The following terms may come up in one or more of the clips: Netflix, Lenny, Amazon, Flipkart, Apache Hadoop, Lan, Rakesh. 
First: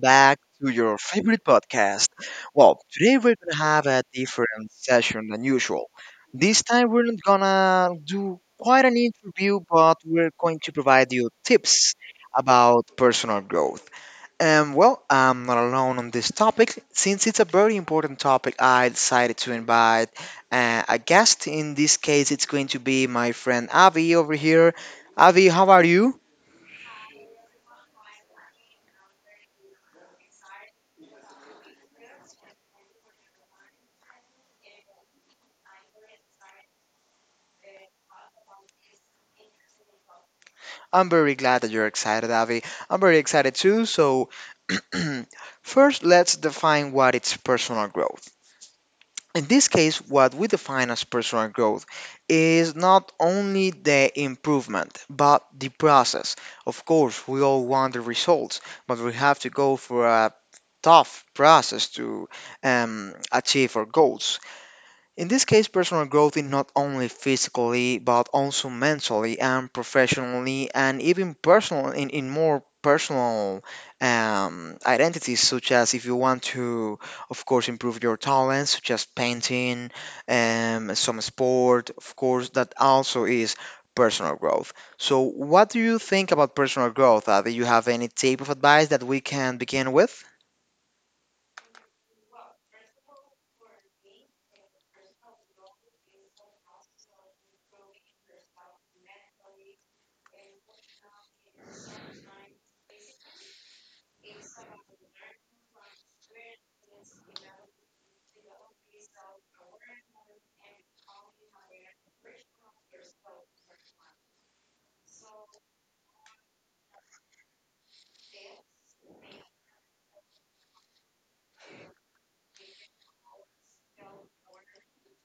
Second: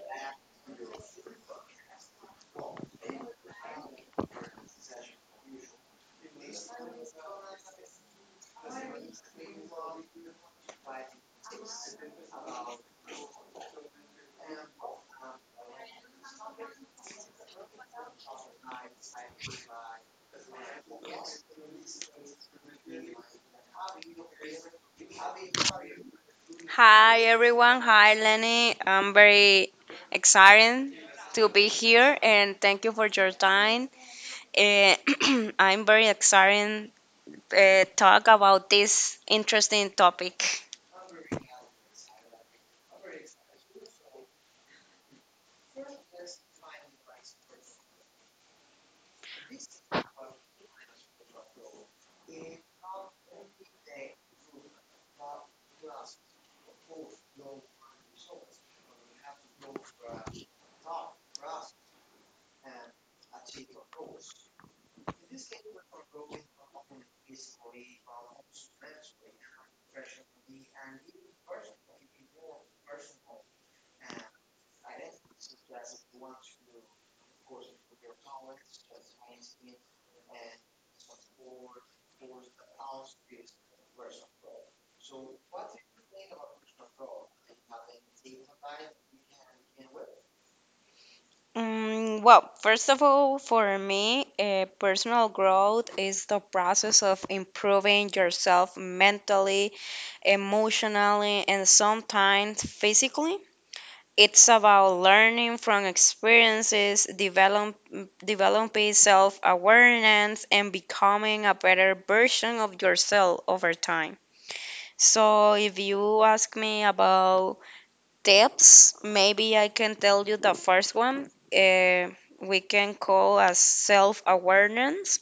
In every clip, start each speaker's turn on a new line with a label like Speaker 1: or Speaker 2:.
Speaker 1: back to your favorite podcast. Well, today we're gonna have a different session than usual. This time we're not gonna do quite an interview, but we're going to provide you tips about personal growth. And well, I'm not alone on this topic. Since it's a very important topic, I decided to invite a guest. In this case, it's going to be my friend Avi over here. Avi, how are you?
Speaker 2: Hi everyone. Hi Lenny. I'm very excited to be here and thank you for your time. Eh, I'm very excited talk about this interesting topic.
Speaker 1: I'm very glad that you're excited, Avi. I'm very excited too. So, first, let's define what is personal growth. In this case, what we define as personal growth is not only the improvement, but the process. Of course, we all want the results, but we have to go for a tough process to achieve our goals. In this case, personal growth is not only physically, but also mentally and professionally, and even personal in more personal identities, such as if you want to, of course, improve your talents, such as painting, some sport, of course, that also is personal growth. So, what do you think about personal growth? Do you have any type of advice that we can begin with?
Speaker 2: Well, first of all, for me, personal growth is the process of improving yourself mentally, emotionally, and sometimes physically. It's about learning from experiences, developing self awareness, and becoming a better version of yourself over time. So, if you ask me about tips, maybe I can tell you the first one. We can call as self awareness.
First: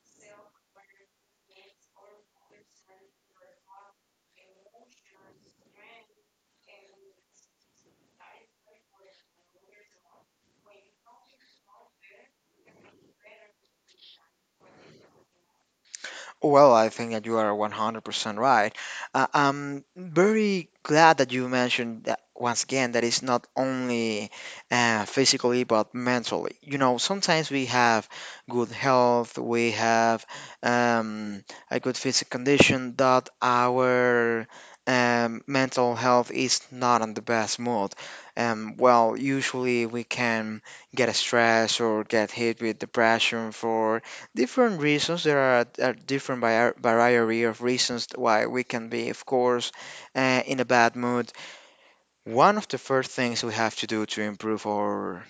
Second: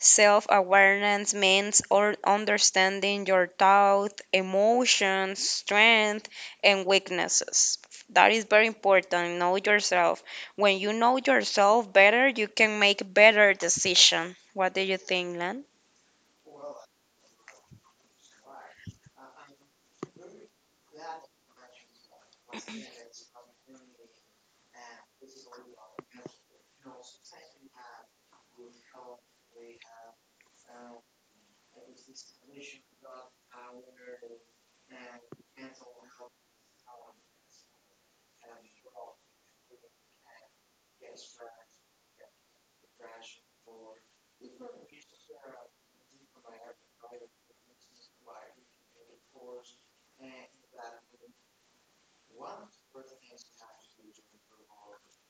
Speaker 2: Self awareness means or understanding your thought, emotions, strength, and weaknesses. That is very important. Know yourself. When you know yourself better, you can make better decision. What do you think, Lan?
Speaker 1: Well, I think that you are 100% right. I'm very glad that you mentioned that once again that it's not only physically but mentally. You know, sometimes we have good health, we have um, a good physical condition, but our mental health is not in the best mood. Well, usually we can get stressed or get hit with depression for different reasons. There are a different variety of reasons why we can be, of course, in a bad mood. One of the first things we have to do to improve our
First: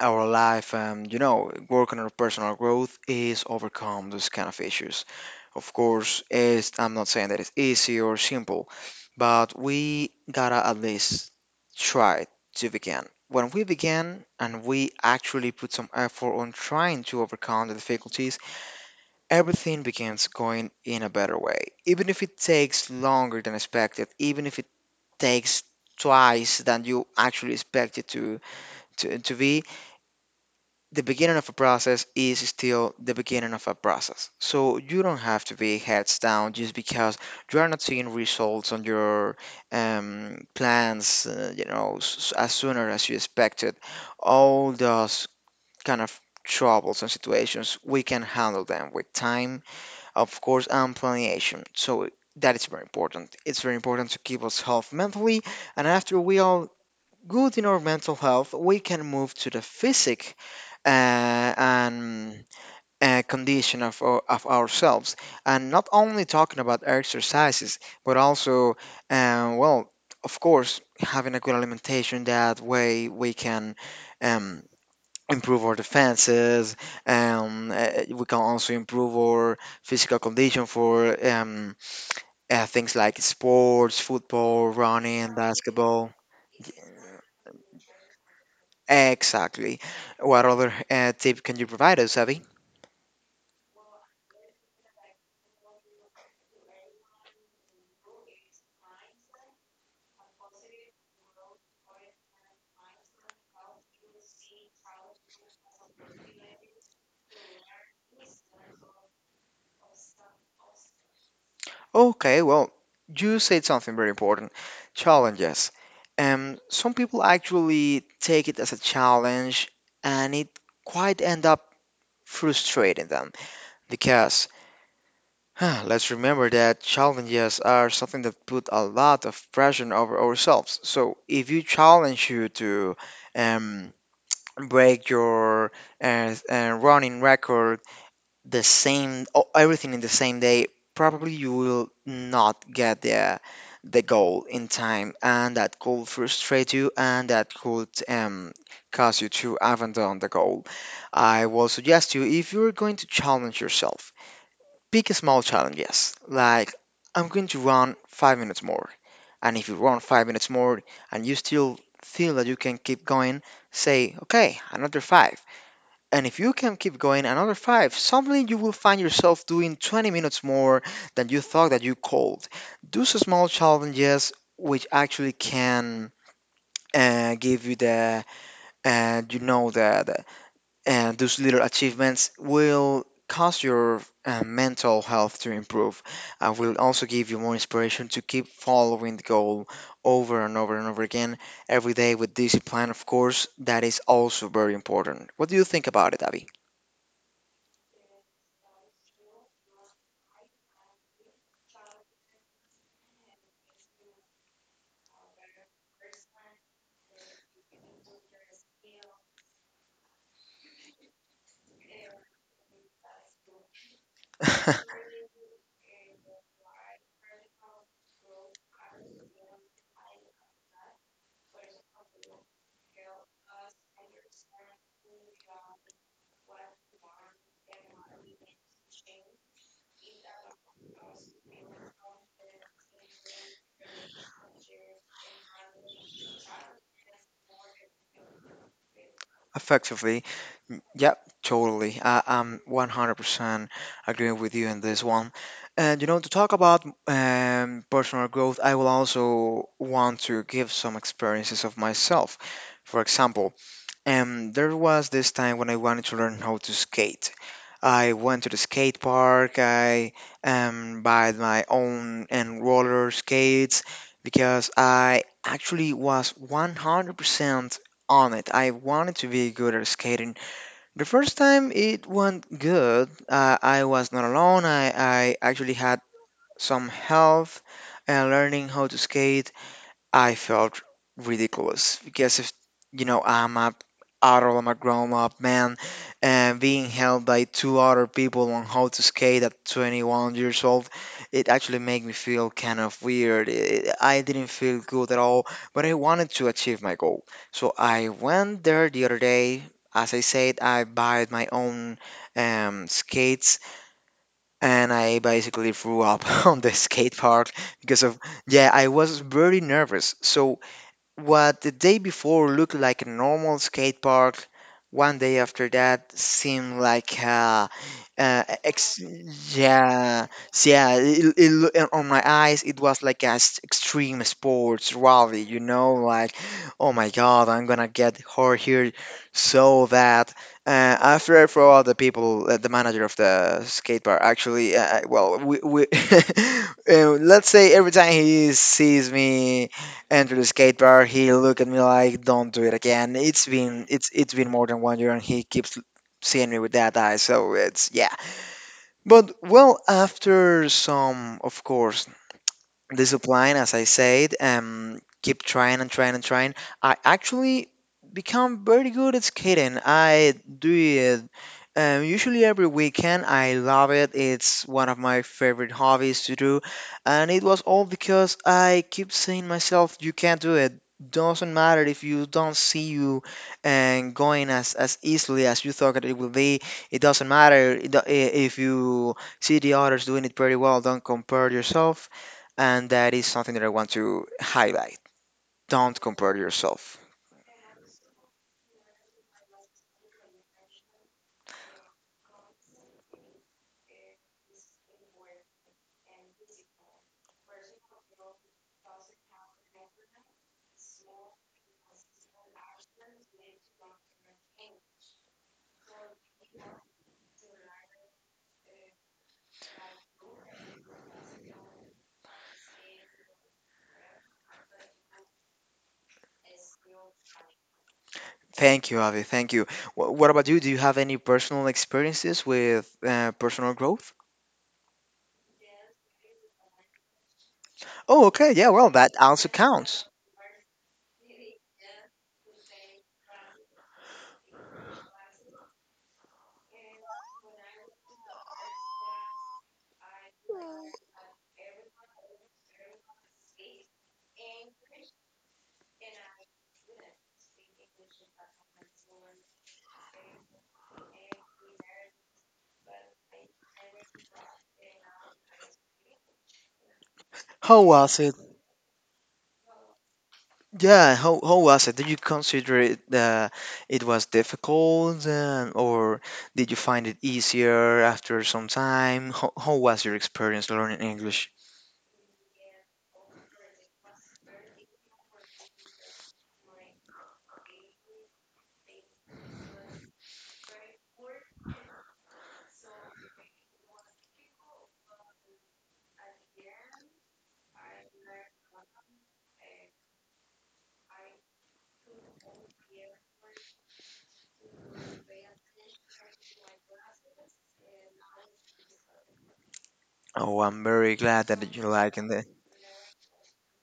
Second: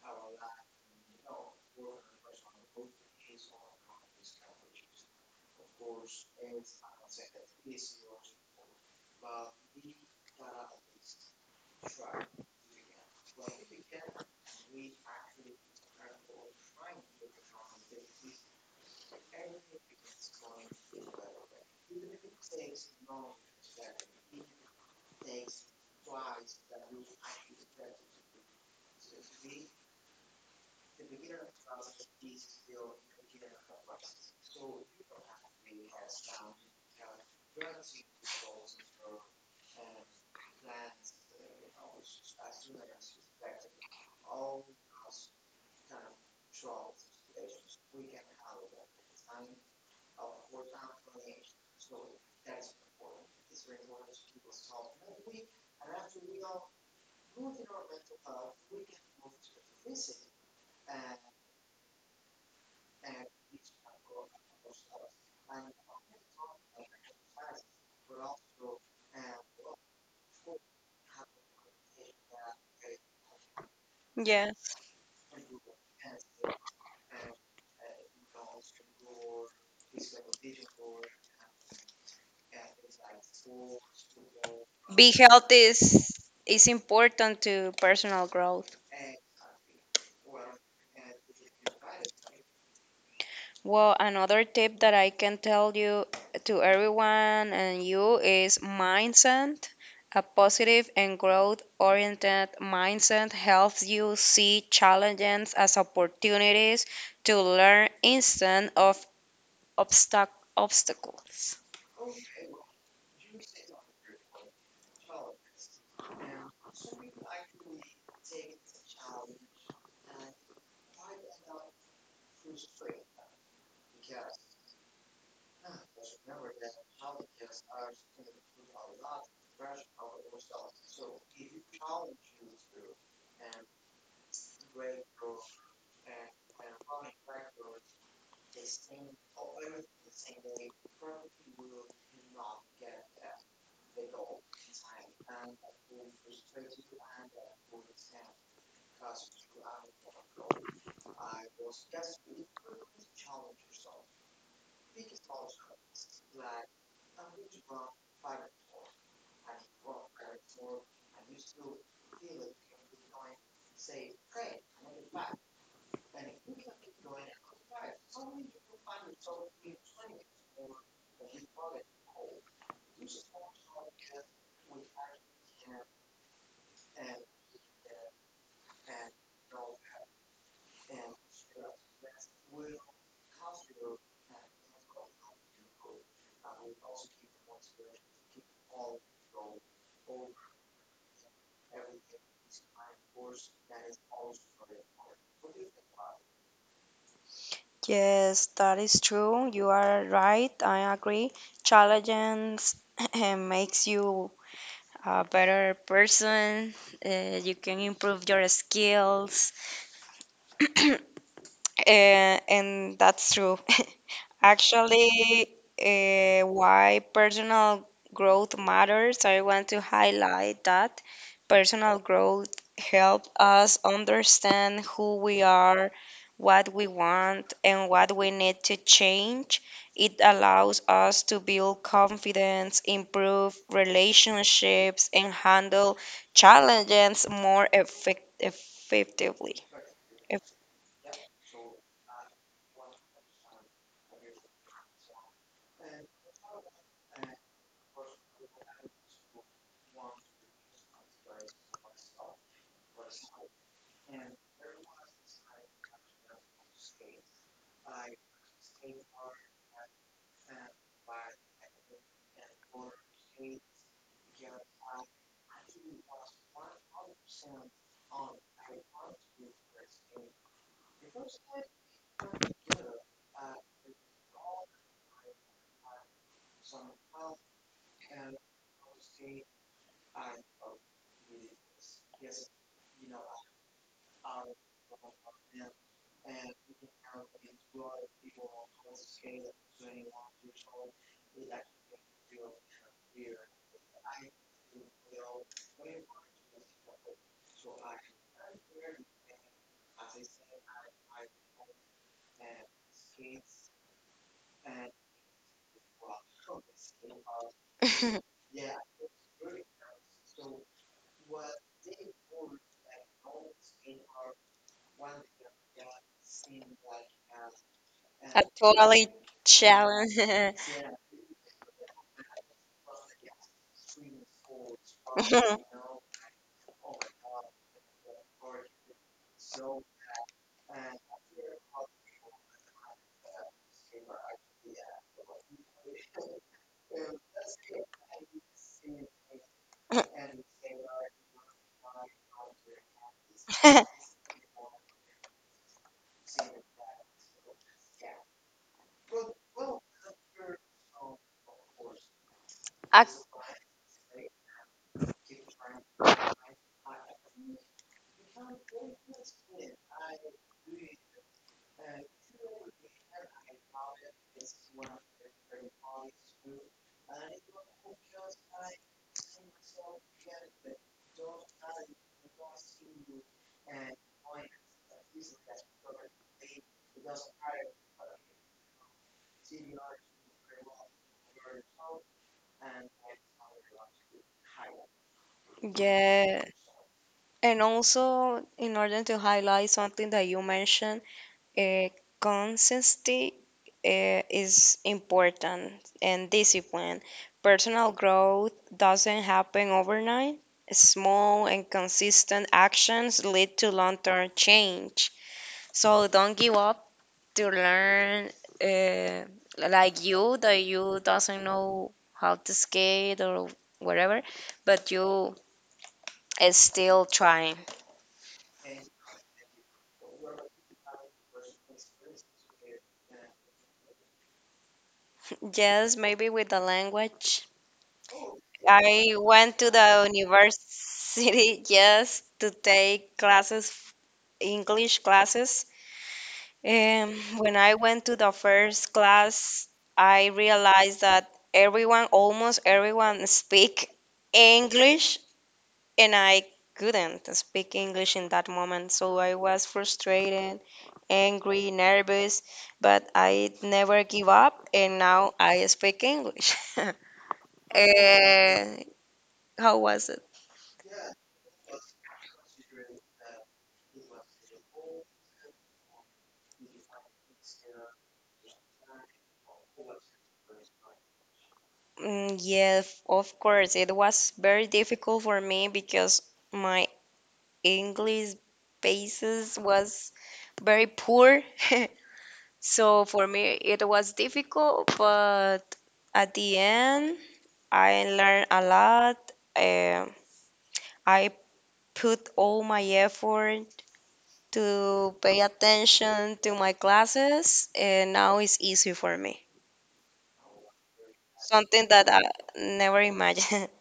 Speaker 1: our life, and you know, work on our personal growth is overcome those kind of issues. Of course, is I'm not saying that it's easy or simple, but we gotta at least try to begin. When we begin and we actually put some effort on trying to overcome the difficulties, everything begins going in a better way. Even if it takes longer than expected, even if it takes twice than you actually expect it to be, the beginning of a process is still the beginning of a process. So you don't have to be heads down just because you are not seeing results on your plans, you know, as sooner as you expected. All those kind of troubles and situations, we can handle them with time, of course, and planning. So that is very important. It's very important to keep us healthy mentally, and after we are good in our mental health, we can move to the physic uh, and condition of, of ourselves. And not only talking about exercises, but also, well, of course, having a good alimentation. That way, we can. Um,
Speaker 2: Yes.
Speaker 1: Improve our defenses, and we can also improve our physical condition for things like sports, football,
Speaker 2: Be
Speaker 1: running,
Speaker 2: healthy
Speaker 1: basketball.
Speaker 2: is important to personal growth.
Speaker 1: Exactly. What other tip can you provide us, Abby?
Speaker 2: Well, another tip that I can tell you to everyone and you is mindset. A positive and growth oriented mindset helps you see challenges as opportunities to learn instead of obstacles.
Speaker 1: Okay, well, you said something very important: challenges. Some people actually take it as a challenge, and it quite end up frustrating them because let's remember that challenges are something that put a lot of pressure over ourselves. So if you challenge you to um, break your running record, the everything in the same day, probably you will not get the goal in time, and that could frustrate you, and that could cause you to abandon the goal. I will suggest you, if you're going to challenge yourself, pick a small challenge, yes. Like, I'm going to run 5 minutes more. And if you run 5 minutes more and you still feel that you can keep going, say, okay, another five. And if you can keep going another five, suddenly you will find yourself doing 20 minutes more than you thought that you called. Do some small challenges, which actually can give you the, you know, the And those little achievements will cause your mental health to improve and will also give you more inspiration to keep following the goal over and over and over again every day with discipline, of course. That is also very important. What do you think about it, Abby?
Speaker 2: Yes, that is true. You are right. I agree. Challenges makes you a better person. You can improve your skills. And that's true. Actually, why personal growth matters, I want to highlight that personal growth helps us understand who we are, what we want, and what we need to change. It allows us to build confidence, improve relationships, and handle challenges more effectively.
Speaker 1: Effectively. Mm, yep, totally. I'm 100% agreeing with you on this one. And you know, to talk about personal growth, I will also want to give some experiences of myself. For example, and there was this time when I wanted to learn how to skate. I went to the skate park. I bought my own and roller skates because I actually was 100% on it. I wanted to be good at skating. The first time it went good. I was not alone. I actually had some help learning how to skate. I felt ridiculous because, if you know, I'm a adult, I'm a grown up man, and being held by two other people on how to skate at 21 years old, it actually made me feel kind of weird. It, I didn't feel good at all, but I wanted to achieve my goal. So I went there the other day. As I said, I bought my own skates, and I basically threw up on the skate park because of, yeah, I was very nervous. So what the day before looked like a normal skate park, 1 day after that seemed like
Speaker 2: A
Speaker 1: uh ex-
Speaker 2: totally challenge.
Speaker 1: yeah. Yeah, and on my eyes it was like a extreme sports rally, you know, like, oh my god, I'm gonna get hurt here. So that, after I throw out the people, the manager of the skate park actually well, we let's say every time he sees me enter the skate bar, he looked at me like, "Don't do it again." It's been more than 1 year, and he keeps seeing me with that eye. So it's, yeah. But well, after some, of course,
Speaker 2: I,
Speaker 1: discipline, as I said, keep trying and trying and trying, I actually become very good at skating. I do it usually every weekend. I love it. It's one of my favorite hobbies to do, and it was all because I keep saying myself, "You can't do it." Doesn't matter if you don't see you and going as easily as you thought that it will be. It doesn't matter if you see the others doing it pretty well. Don't compare yourself, and that is something that I want to highlight. Don't compare
Speaker 2: yeah.
Speaker 1: yourself.
Speaker 2: And also, in order to highlight something that you mentioned, uh, consistency is important, and discipline. Personal growth doesn't happen overnight. Small and consistent actions lead to long term change. So don't give up to learn, uh, like you that you doesn't know how to skate or whatever, but you is still trying.
Speaker 1: Thank you, Avi. Thank you. What about you? Do you have any personal experiences with personal growth?
Speaker 2: Yes, maybe with the language.
Speaker 1: Oh, okay. Yeah, well,
Speaker 2: I
Speaker 1: that also
Speaker 2: went to
Speaker 1: counts.
Speaker 2: the university yes to take classes, English classes. When I went to the first class, I realized that everyone, almost everyone, speak English, and I couldn't speak English in that moment, so I was frustrated, angry, nervous, but I never give up, and now I speak English.
Speaker 1: How was it?
Speaker 2: Eh, how was it?
Speaker 1: Yeah, how was it? Did you consider it it was difficult, or did you find it easier after some time? How was your experience learning English?
Speaker 2: Yeah, of course, it was very difficult for me because my English basis was very poor. So for me, it was difficult, but at the end, I learn a lot. I put all my effort to pay attention to my classes, and now it's easy for me.
Speaker 1: Oh, I'm very glad that you
Speaker 2: Something that
Speaker 1: like
Speaker 2: I
Speaker 1: it.
Speaker 2: never imagined.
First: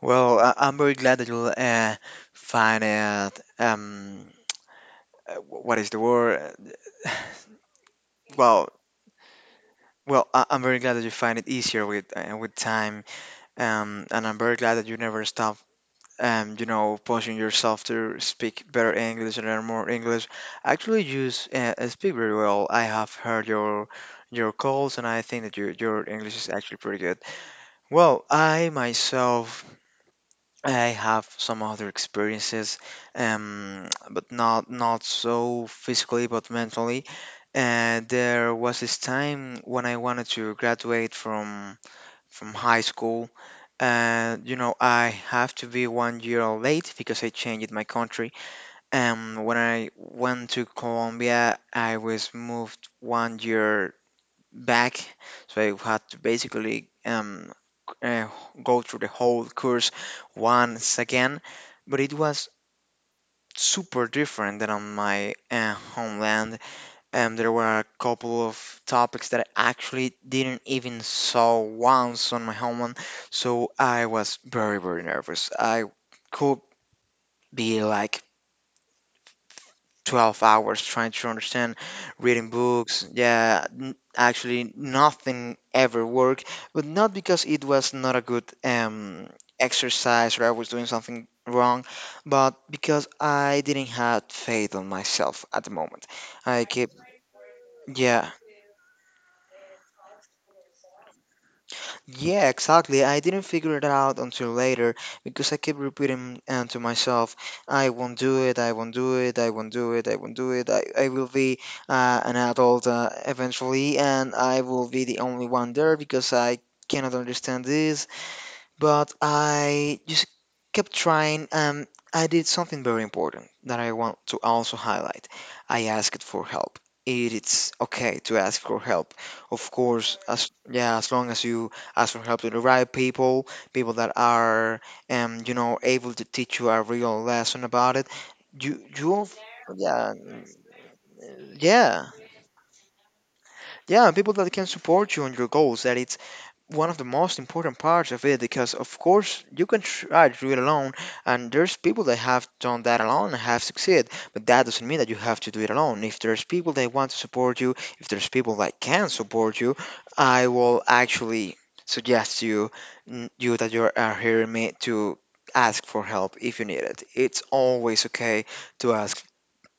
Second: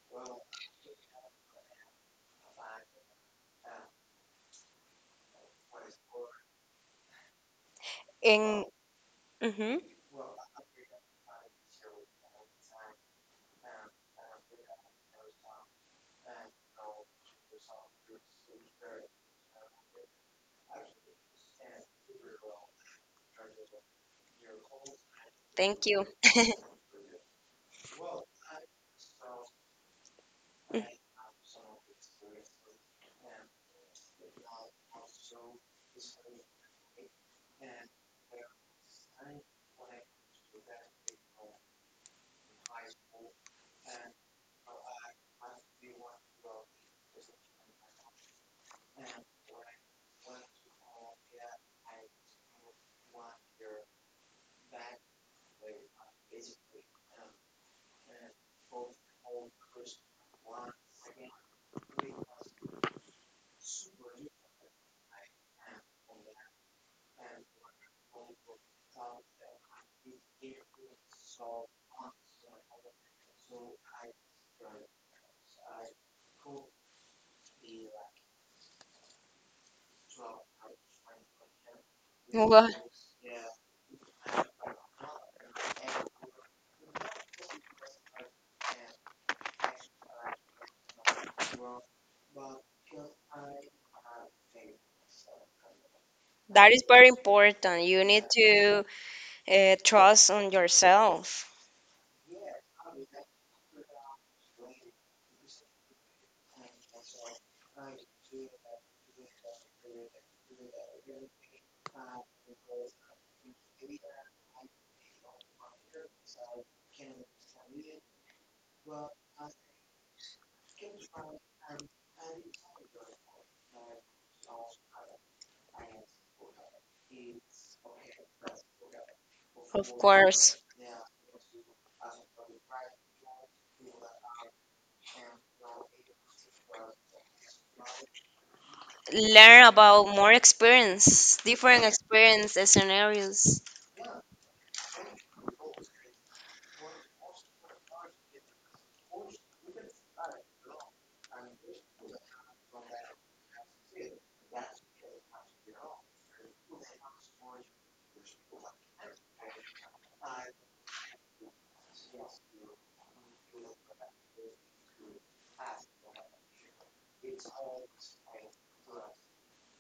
Speaker 1: Well, I'm very glad that you'll find it. What is the word? Uh,
Speaker 2: And
Speaker 1: Well,
Speaker 2: hmm
Speaker 1: well, I'm very glad that you find it easier with time. And I'm very glad that you never stop. You know, pushing yourself to speak better English and learn more English. Actually, you speak very well. I have heard your calls, and I think that your
Speaker 2: thank you.
Speaker 1: your English is actually pretty good. Well, I myself,
Speaker 2: Mm.
Speaker 1: I have some other experiences, but not so physically, but mentally. And there was this time when I wanted to graduate from high school, and you know, I have to be 1 year late because I changed my country. And when I went to Colombia, I was moved 1 year back. So I had to basically uh, go through the whole course once again, but it was super different than on my homeland. There were a couple of topics that I actually didn't even saw once on my homeland, so I was very nervous. I could be like 12 hours trying to understand, reading
Speaker 2: Well,
Speaker 1: books. Yeah, actually, nothing ever worked, but not because it was not a good exercise or I was doing something wrong, but because I didn't have faith on myself at the moment. I
Speaker 2: that is
Speaker 1: keep,
Speaker 2: very important. You need
Speaker 1: yeah,
Speaker 2: to trust on yourself,
Speaker 1: yeah, exactly. I didn't figure it out until later because I kept repeating to myself, I won't do it, I won't do it, I won't do it, I won't do it. I will be an adult eventually, and I will be the only one there because I cannot understand this. But I just kept trying, and I did something very important that I want to also highlight. I asked for help. It is okay to ask for help. Of
Speaker 2: of
Speaker 1: course, as
Speaker 2: course.
Speaker 1: yeah, as long as you ask for help to the right people, people that are able to teach you a real lesson about it. You you of-
Speaker 2: Learn about
Speaker 1: yeah,
Speaker 2: more experience, different
Speaker 1: yeah,
Speaker 2: experience scenarios.
Speaker 1: yeah, people that can support you on your goals. That it's one of the most important parts of it, because of course you can try to do it alone, and there's people that have done that alone and have succeeded, but that doesn't mean that you have to do it alone if there's people that want to support you, if there's people that can support you. I will actually suggest you that you are hearing me to ask for help if you need it. It's always okay to ask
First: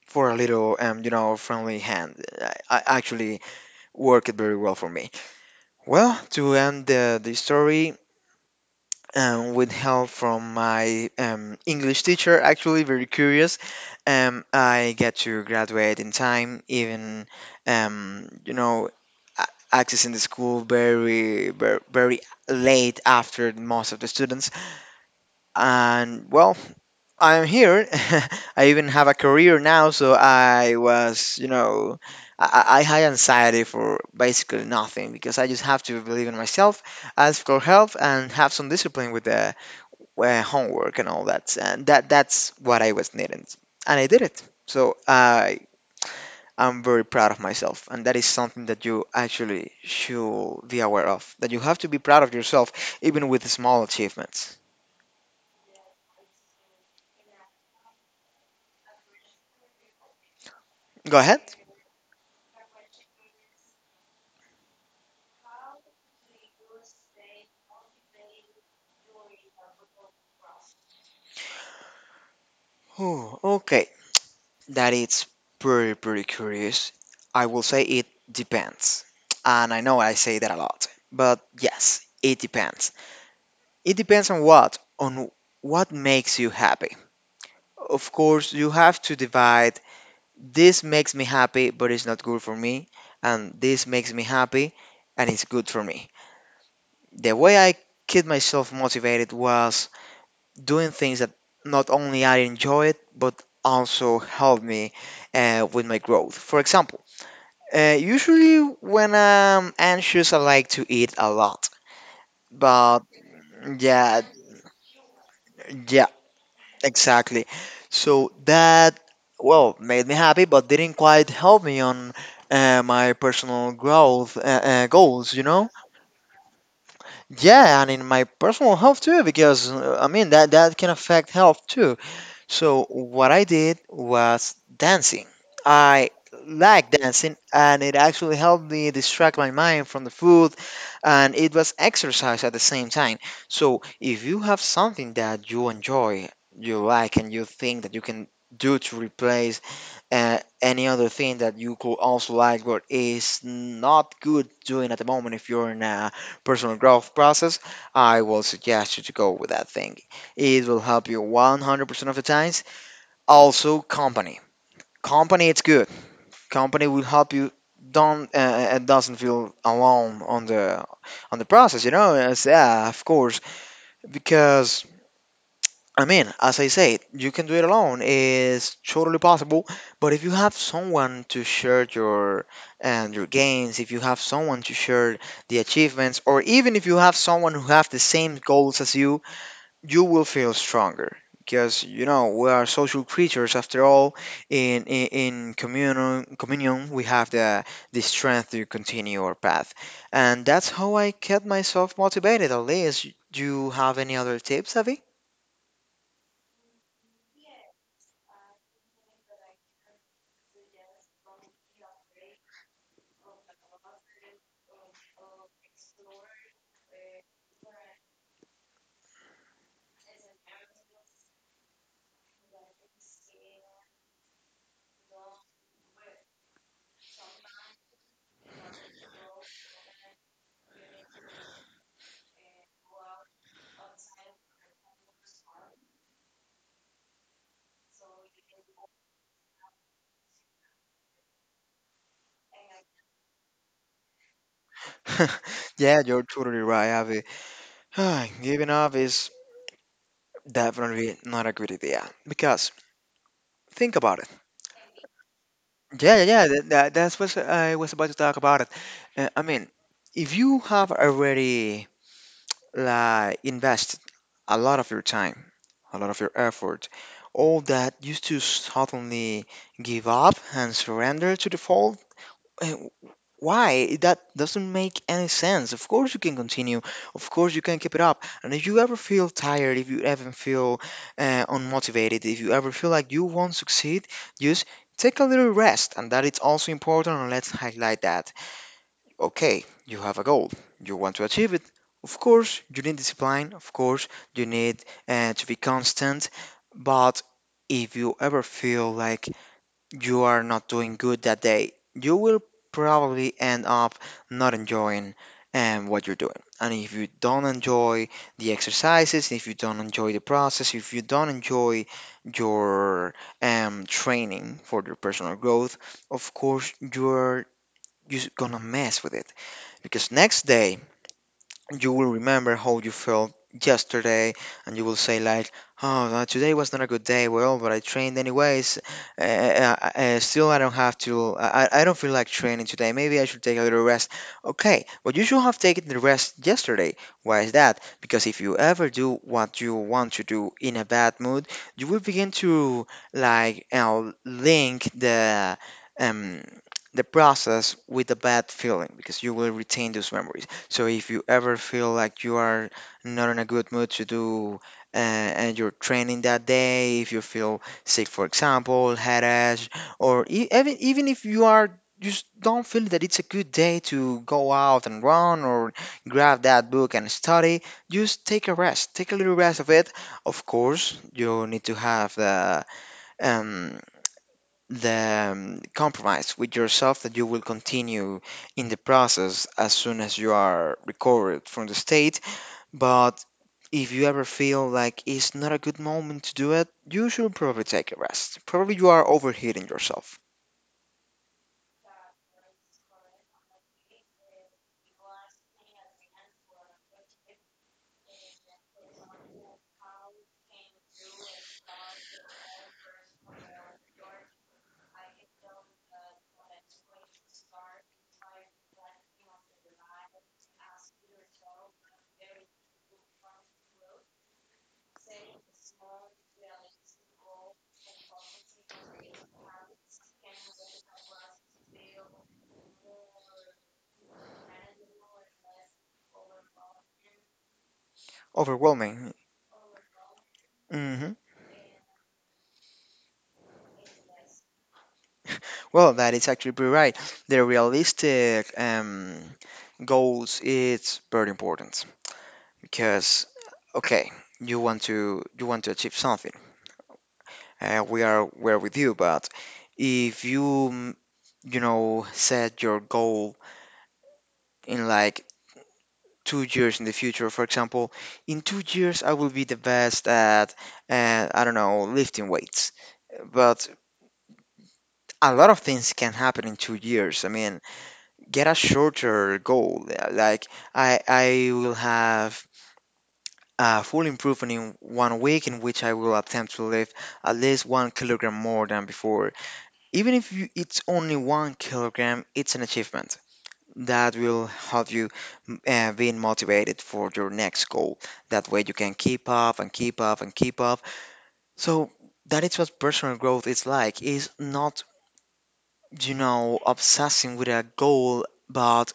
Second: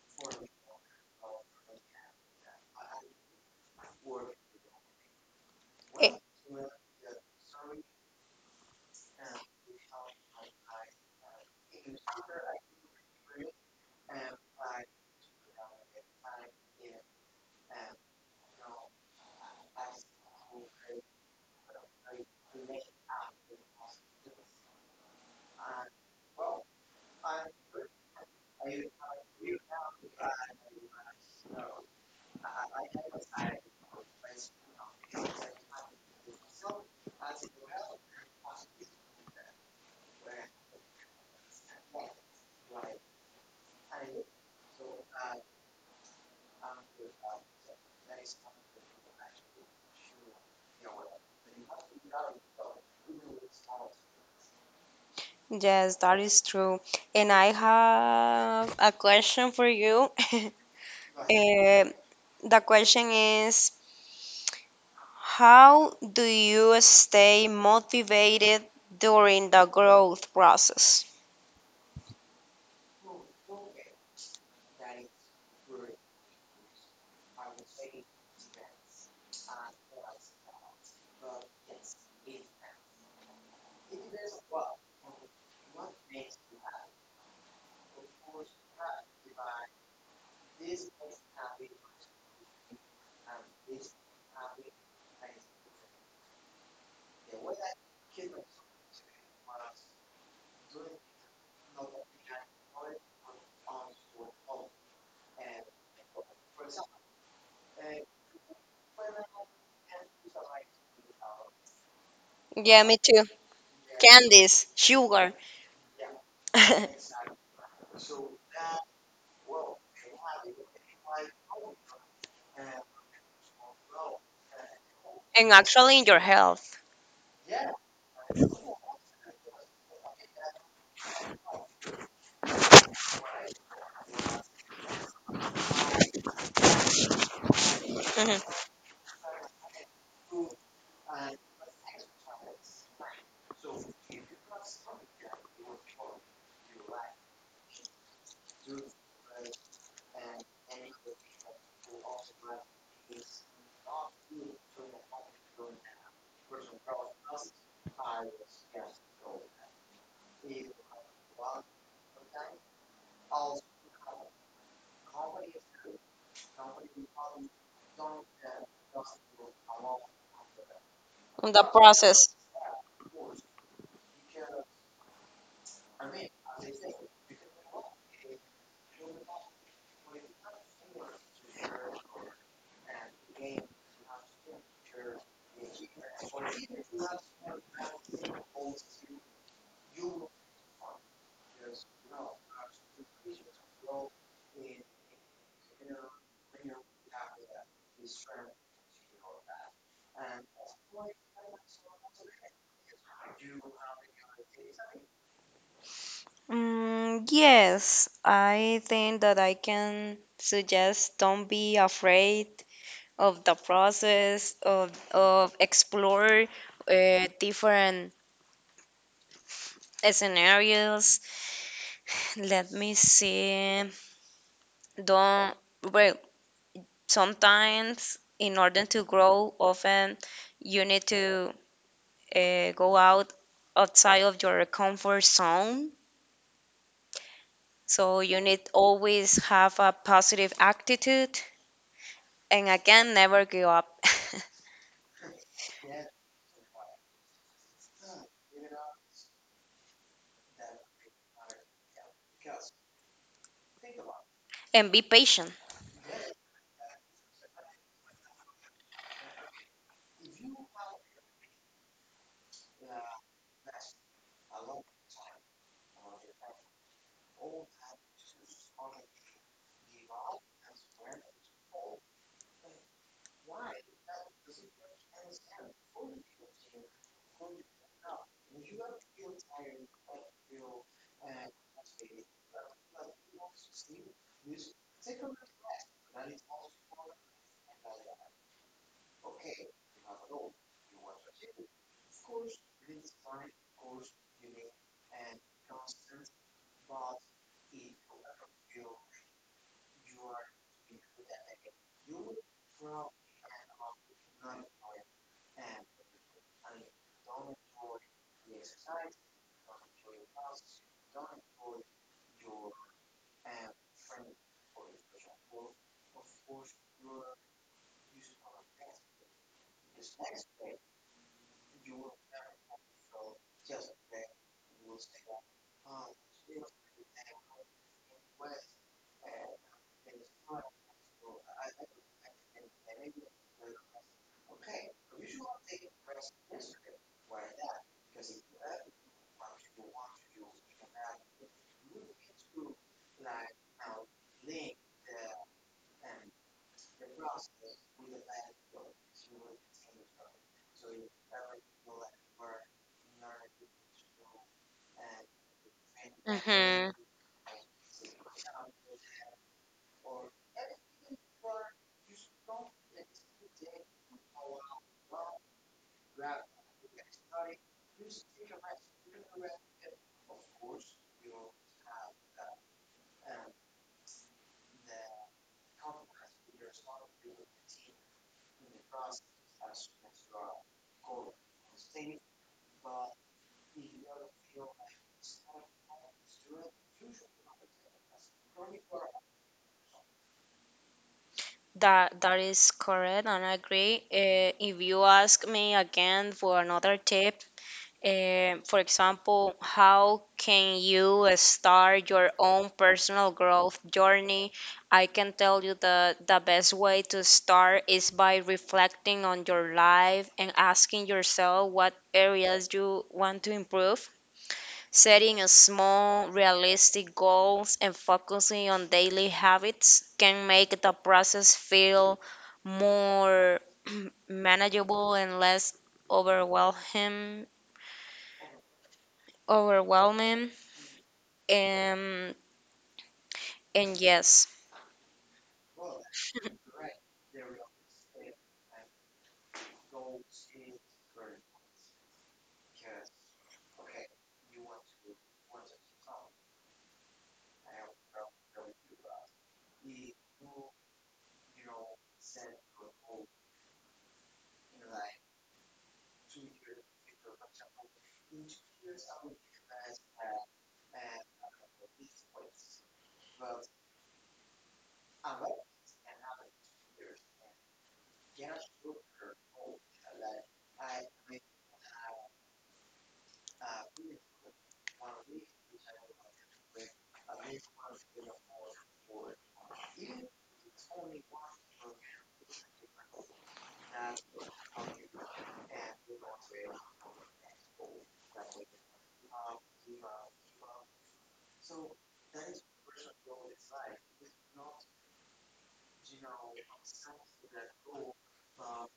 Speaker 1: for a little friendly hand. I actually work it very well for me.
Speaker 2: Eh,
Speaker 1: Well, to end the story, with help from my English teacher. Actually, very curious. I get to graduate in time, even um, you know, accessing the school very, very, very late after most of the students. And well, I'm here. I even have a career now, so I was, you know, I had anxiety for basically nothing, because I just have to believe in myself, ask for help, and have some discipline with the homework and all that. And that's what I was needing, and I did it. So I'm very proud of myself, and that is something that you actually should be aware of. That you have to be proud of yourself, even with small achievements.
Speaker 2: Yes, that is true. And I have a question for you.
Speaker 1: Go ahead.
Speaker 2: Eh, the question is, how do you stay motivated during the growth process?
Speaker 1: Ooh, okay. That it's pretty, pretty curious. I will say it depends. And I know I say that a lot, but yes, it depends. It depends on what? On what makes you happy. Of course, you have to divide: this makes me happy, but it's not good for me, and this makes me happy, and it's good for me. The way I keep myself motivated was doing things that not only I enjoyed, but also helped me with my growth. For example, usually when I'm anxious, I like to eat a lot.
Speaker 2: Yeah, me
Speaker 1: But
Speaker 2: too.
Speaker 1: yeah,
Speaker 2: Candies, sugar,
Speaker 1: yeah,
Speaker 2: and
Speaker 1: exactly. So that, well, made me happy, but didn't quite help me on my personal growth goals, you know?
Speaker 2: actually in your health.
Speaker 1: Yeah, and in my personal health too, because I mean that can affect health too. So what I did was dancing. I like dancing, and it actually
Speaker 2: Mhm.
Speaker 1: helped me distract my mind from the food, and it was exercise at the same time. So if you have something that you enjoy, you like, and you think that you can do to replace any other thing that you could also like but is not good doing at the moment, if you're in a personal growth process, I will suggest you to go with that thing. It will help you 100% of the time. Also, company. Company, it's good. Company will help you. Don't Doesn't feel alone on the
Speaker 2: In the
Speaker 1: process. You know,
Speaker 2: process.
Speaker 1: it's, yeah, of course, because. I mean, as I said, you can do it alone. It's totally possible. But if you have someone to share your and your gains, if you have someone to share the achievements, or even if you have someone who have the same goals as you, you will feel stronger, because you know we are social creatures after all. in in, in communion, we have the strength to continue our path, and that's how I kept myself motivated at least. Do you have any other tips, Avi?
Speaker 2: Yes, I think that I can suggest don't be afraid of the process of explore different scenarios. Let me see. Don't, well, sometimes in order to grow, often you need to go out outside of your comfort zone. So you need always have a positive attitude. And again, never give up
Speaker 1: Yeah, you're totally right, Avi. Giving up is definitely not a good idea because think about it.
Speaker 2: and be patient.
Speaker 1: Yeah, yeah, yeah, that's what I was about to talk about it. I mean, if you have already like invest a lot of your time, a lot of your effort, all that used to suddenly give up and surrender to the fall. eh, Why? That doesn't make any sense. Of course you can continue. Of course you can keep it up. And if you ever feel tired, if you ever feel unmotivated, if you ever feel like you won't succeed, just take a little rest. And that is also important. And let's highlight that. Okay, you have a goal. You want to achieve it. Of course, you need discipline. Of course, you need to be constant. But if you ever feel like you are not doing good that day, you will probably end up not enjoying what you're doing. And if you don't enjoy the exercises, if you don't enjoy the process, if you don't enjoy your training for your personal growth, of course, you're just gonna mess with it, because next day you will remember how you felt yesterday and you will say like, oh, today was not a good day, well but I trained anyways, still I don't have to I don't feel like training today, maybe I should take a little rest. Okay, but you should have taken the rest yesterday. Why is that? Because if you ever do what you want to do in a bad mood, you will begin to like you link um the process with a bad feeling, because you will retain those memories. So if you ever feel like you are not in a good mood to do uh, and your training that
Speaker 2: Hmm.
Speaker 1: day, if you feel sick, for example, headache, or even if you are just don't feel that it's a good day to go out and run or grab that book and study, just take a rest, take a little rest of it. Of course, you need to have the um compromise with yourself that you will continue in the process as soon as you are recovered from the state. But if you ever feel like it's not a good moment to do it, you should probably take a rest. Probably you are overheating yourself,
Speaker 2: That that is correct, and I agree. If you ask me again for another tip, for example, how can you start your own personal growth journey? I can tell you the best way to start is by reflecting on your life and asking yourself what areas you want to improve. Setting a small, realistic goals and focusing on daily habits can make the process feel more manageable and less overwhelming.
Speaker 1: overwhelming.
Speaker 2: Overwhelming,
Speaker 1: Hmm.
Speaker 2: um, and yes.
Speaker 1: Well, that is actually pretty right. The realistic goals it's very important because okay, you want to achieve something. We are we're with you. But if you mm, you know set your goal in like 2 years in the future, for example, in 2 years I will be the best at I don't know, lifting weights. But a lot of things can happen in 2 years. I mean, get a shorter goal. Like I will have a full improvement in 1 week in which I will attempt to lift at least 1 kilogram more than before. Even if you, it's only 1 kilogram, it's an achievement that will help you being motivated for your next goal. That way, you can keep up and keep up and keep up. So that is what personal growth is like. Is not, you know, obsessing with a goal, but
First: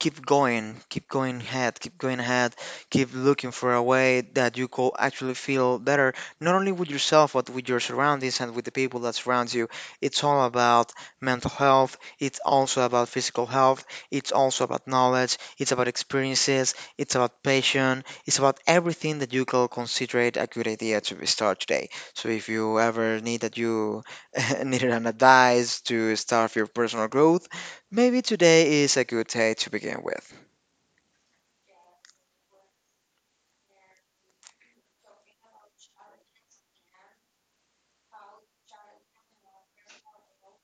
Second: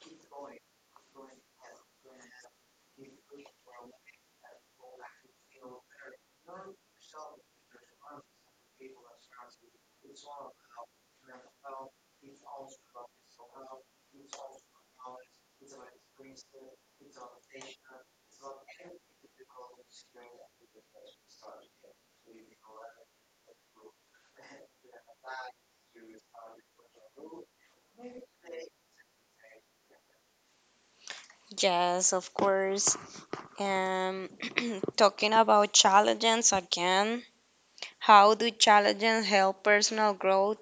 Speaker 1: keep going ahead, keep going ahead, keep looking for a way that you could actually feel better, not only with yourself, but with your surroundings and with the people that surround you. It's all about mental health, it's also about physical health, it's also about knowledge, it's about experiences, it's about passion, it's about everything that you could consider it a good idea to start today. So if you ever need that you needed an advice to start your personal growth, maybe today is a good day to begin with.
Speaker 2: Yes, of course. Um, talking about challenges again, how do challenges help personal growth?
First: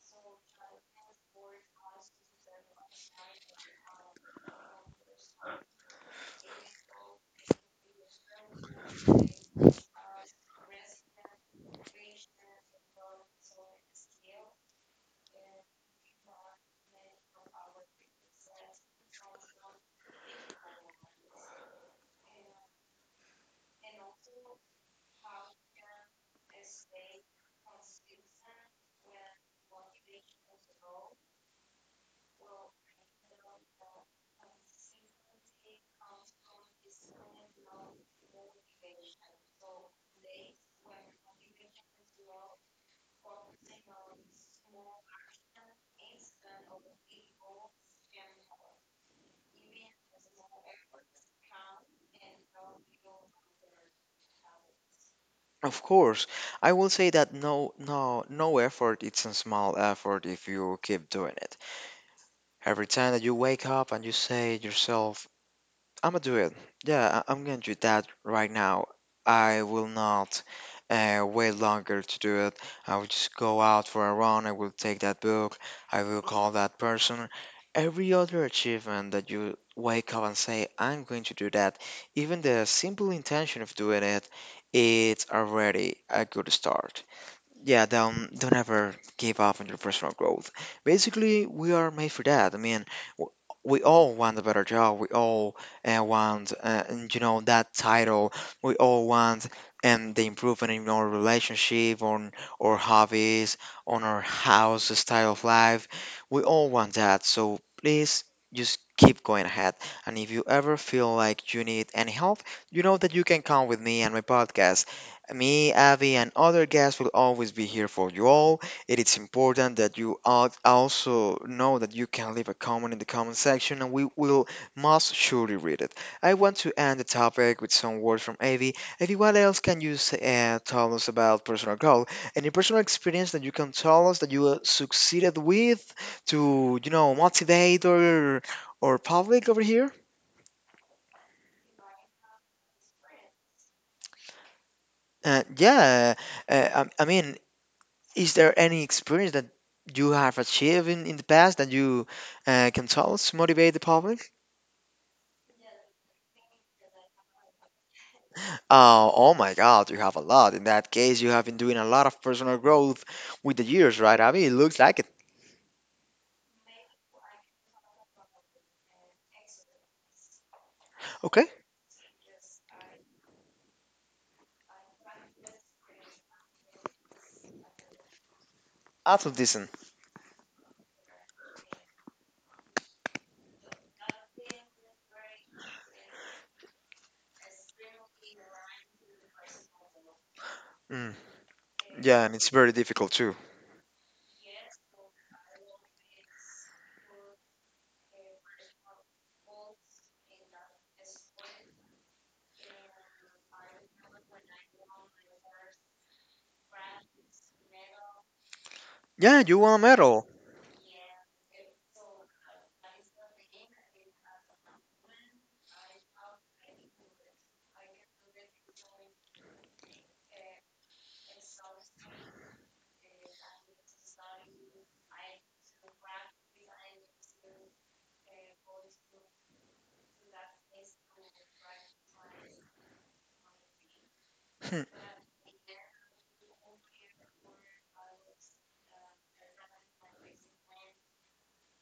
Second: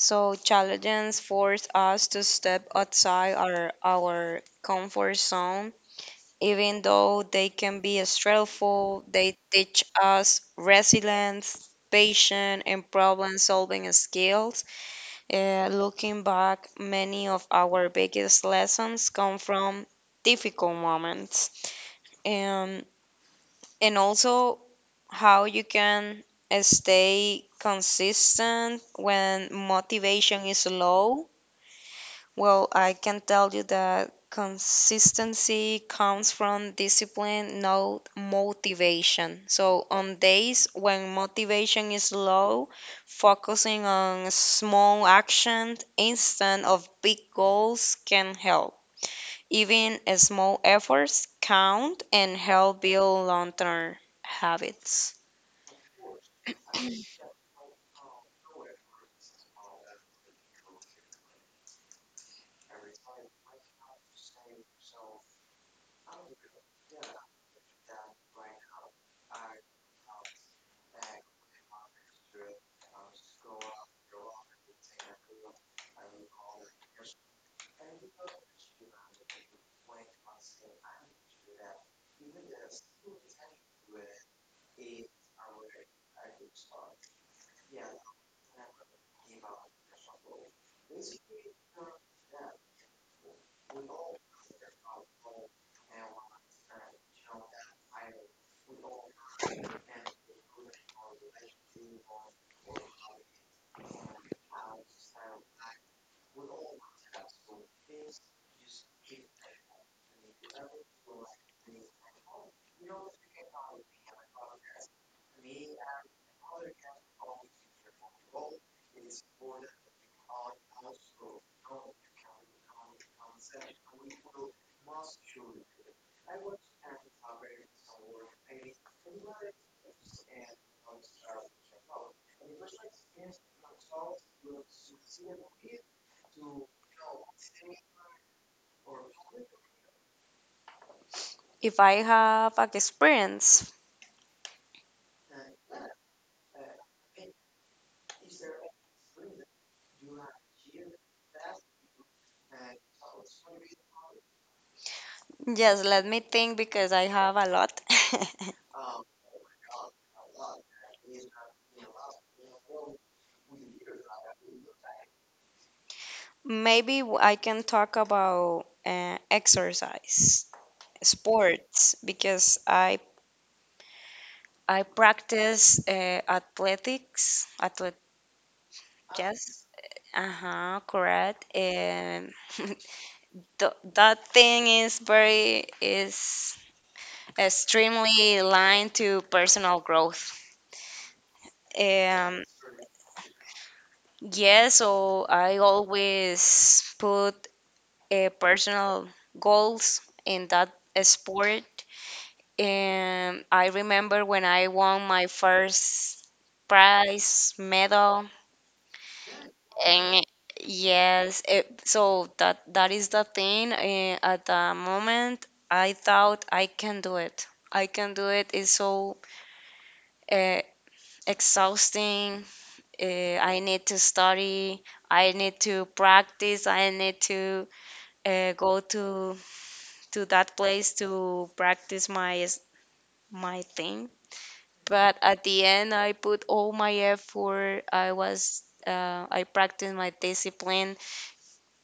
Speaker 2: So challenges force us to step outside our comfort zone. Even though they can be stressful, they teach us resilience, patience, and problem-solving skills. Looking back, many of our biggest lessons come from difficult moments, and and also how you can stay consistent when motivation is low. Well, I can tell you that consistency comes from discipline, not motivation. So, on days when motivation is low, focusing on small actions instead of big goals can help. Even small efforts count and help build long term habits.
Speaker 1: Of course, I will say that no, no, no effort, it's a small effort if you keep doing it. Every time that you wake up and you say to yourself, I'm gonna do it. Yeah, I'm gonna do that right now. I will not wait longer to do it. I will just go out for a run. I will take that book. I will call that person. Every other achievement that you wake up and say, I'm going to do that, even the simple intention of doing it, it's already a good start. Yeah, don't ever give up on your personal growth. Basically, we are made for that. I mean, w- we all want a better job. We all want, and, you know, that title. We all want the improvement in our relationship, on our hobbies, on our house, the style of life. We all want that. So please just keep going ahead. And if you ever feel like you need any help, you know that you can come with me and my podcast. Me, Abby, and other guests will always be here for you all. It is important that you also know that you can leave a comment in the comment section and we will most surely read it. I want to end the topic with some words from Abby. Abby, what else can you say, tell us about personal growth? Any personal experience that you can tell us that you succeeded with to, you know, motivate or public over here?
Speaker 2: If I have an experience,
Speaker 1: Yeah, I mean, is there any experience that you have achieved in the past that you can tell us to motivate the public?
Speaker 2: yes, let me think because I have a lot.
Speaker 1: Oh, oh my God, you have a lot. In that case, you have been doing a lot of personal growth with the years, right, Abby? It looks like it.
Speaker 2: I can talk about exercise,
Speaker 1: Okay,
Speaker 2: sports, because I practice athletics. Yes,
Speaker 1: athleticism.
Speaker 2: uh huh, correct. And that thing is very is extremely aligned to personal growth.
Speaker 1: Mm. Yeah, and
Speaker 2: Um,
Speaker 1: it's very difficult too.
Speaker 2: yeah, so I always put personal goals in that sport. And I remember when I won my first prize medal.
Speaker 1: Yeah, you won a
Speaker 2: And
Speaker 1: medal.
Speaker 2: yes, it, so that that is the thing. At the moment, I thought I can do it. I can do it. It's so uh, exhausting. I need to study. I need to practice. I need to go to that place to practice my thing.
Speaker 1: Hmm.
Speaker 2: But at the end, I put all my effort. I was, I practiced my discipline,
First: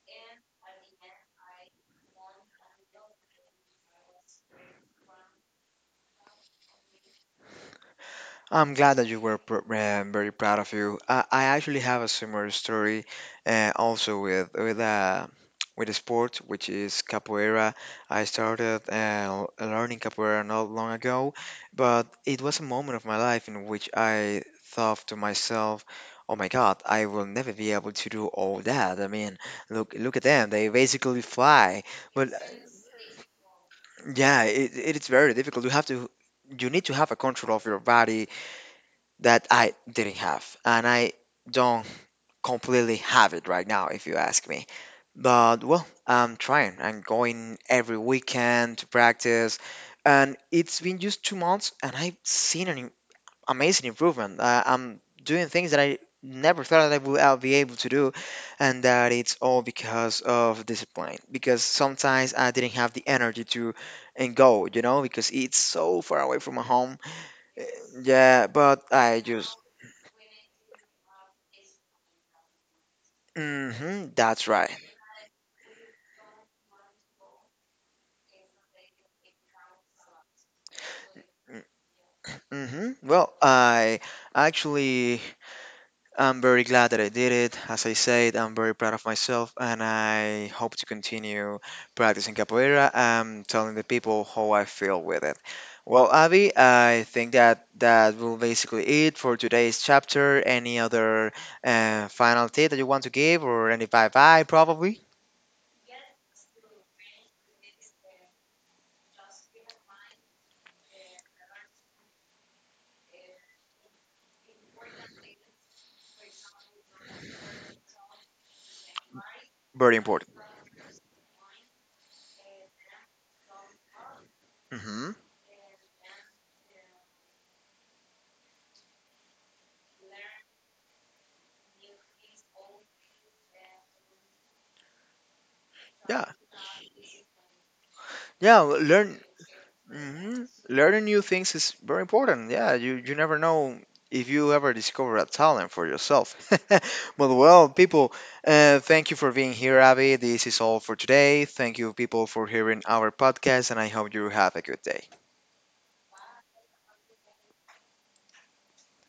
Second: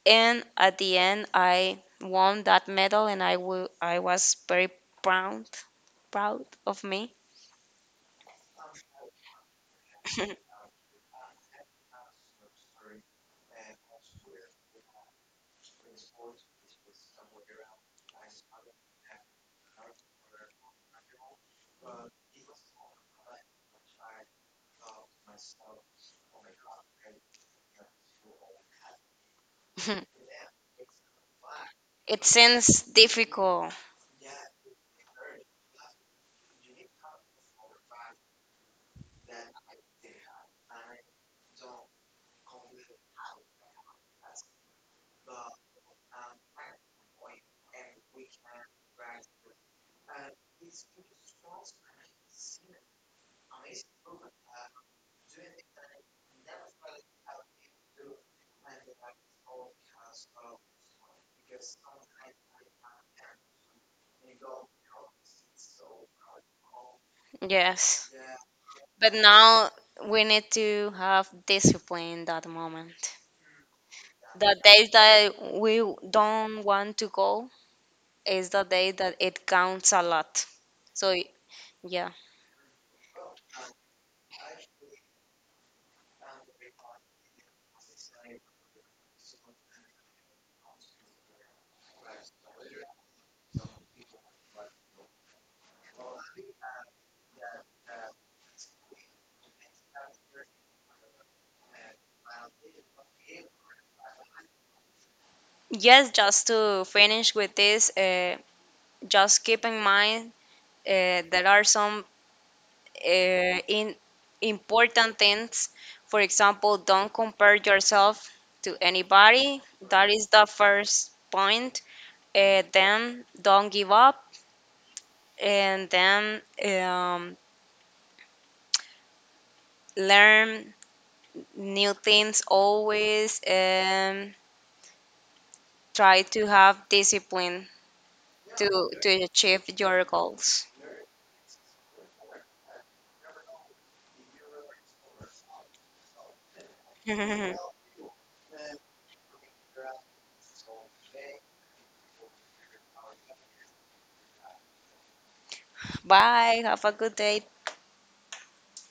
Speaker 2: and at the end, I won that medal, and I was very proud, proud of me.
Speaker 1: I'm glad that you were very proud of you. I actually have a similar story, also with with a sport which is capoeira. I started learning capoeira not long ago, but it was a moment of my life in which I thought to myself, "Oh my God, I will never be able to do all that." I mean, look at them; they basically fly.
Speaker 2: It
Speaker 1: But
Speaker 2: seems difficult,
Speaker 1: yeah, it is very difficult. You have to, you need to have a control of your body that I didn't have, and I don't completely have it right now, if you ask me. But well, I'm trying. I'm going every weekend to practice, and it's been just 2 months, and I've seen an amazing improvement. I'm doing things that I never thought that I'll be able to do, and that it's all because of discipline. Because sometimes I didn't have the energy to and go, you know, because it's so far away from my home. Uh,
Speaker 2: yes,
Speaker 1: Yeah, but
Speaker 2: but
Speaker 1: I just
Speaker 2: now we need to have discipline in that moment.
Speaker 1: hmm, that's
Speaker 2: The
Speaker 1: right.
Speaker 2: days that we don't want to go is the day that it counts a lot. So yeah.
Speaker 1: Hmm. Well, I actually I'm very glad that I did it. As I said, I'm very proud of myself, and I hope to continue practicing capoeira and telling the people how I feel with it. Well, Abby, I think that that will basically it for today's chapter. Any other final tip that you want to give, or any bye bye, probably?
Speaker 2: Yes, just to finish with this, just keep in mind there are some in important things. For example, don't compare yourself to anybody.
Speaker 1: Very
Speaker 2: That is
Speaker 1: important.
Speaker 2: the first point. Then don't give up,
Speaker 1: Hmm.
Speaker 2: and then learn new things always, and try
Speaker 1: Yeah,
Speaker 2: to have discipline
Speaker 1: yeah.
Speaker 2: to
Speaker 1: Learn.
Speaker 2: achieve your
Speaker 1: Hmm.
Speaker 2: goals.
Speaker 1: Learning new things is very important. Yeah, you never know if you ever discover a talent for yourself. But well, people, thank you for being here, Abby. This is all for today. Thank you, people, for hearing our podcast, and I hope you have a good day.
Speaker 2: Bye. Have a good day.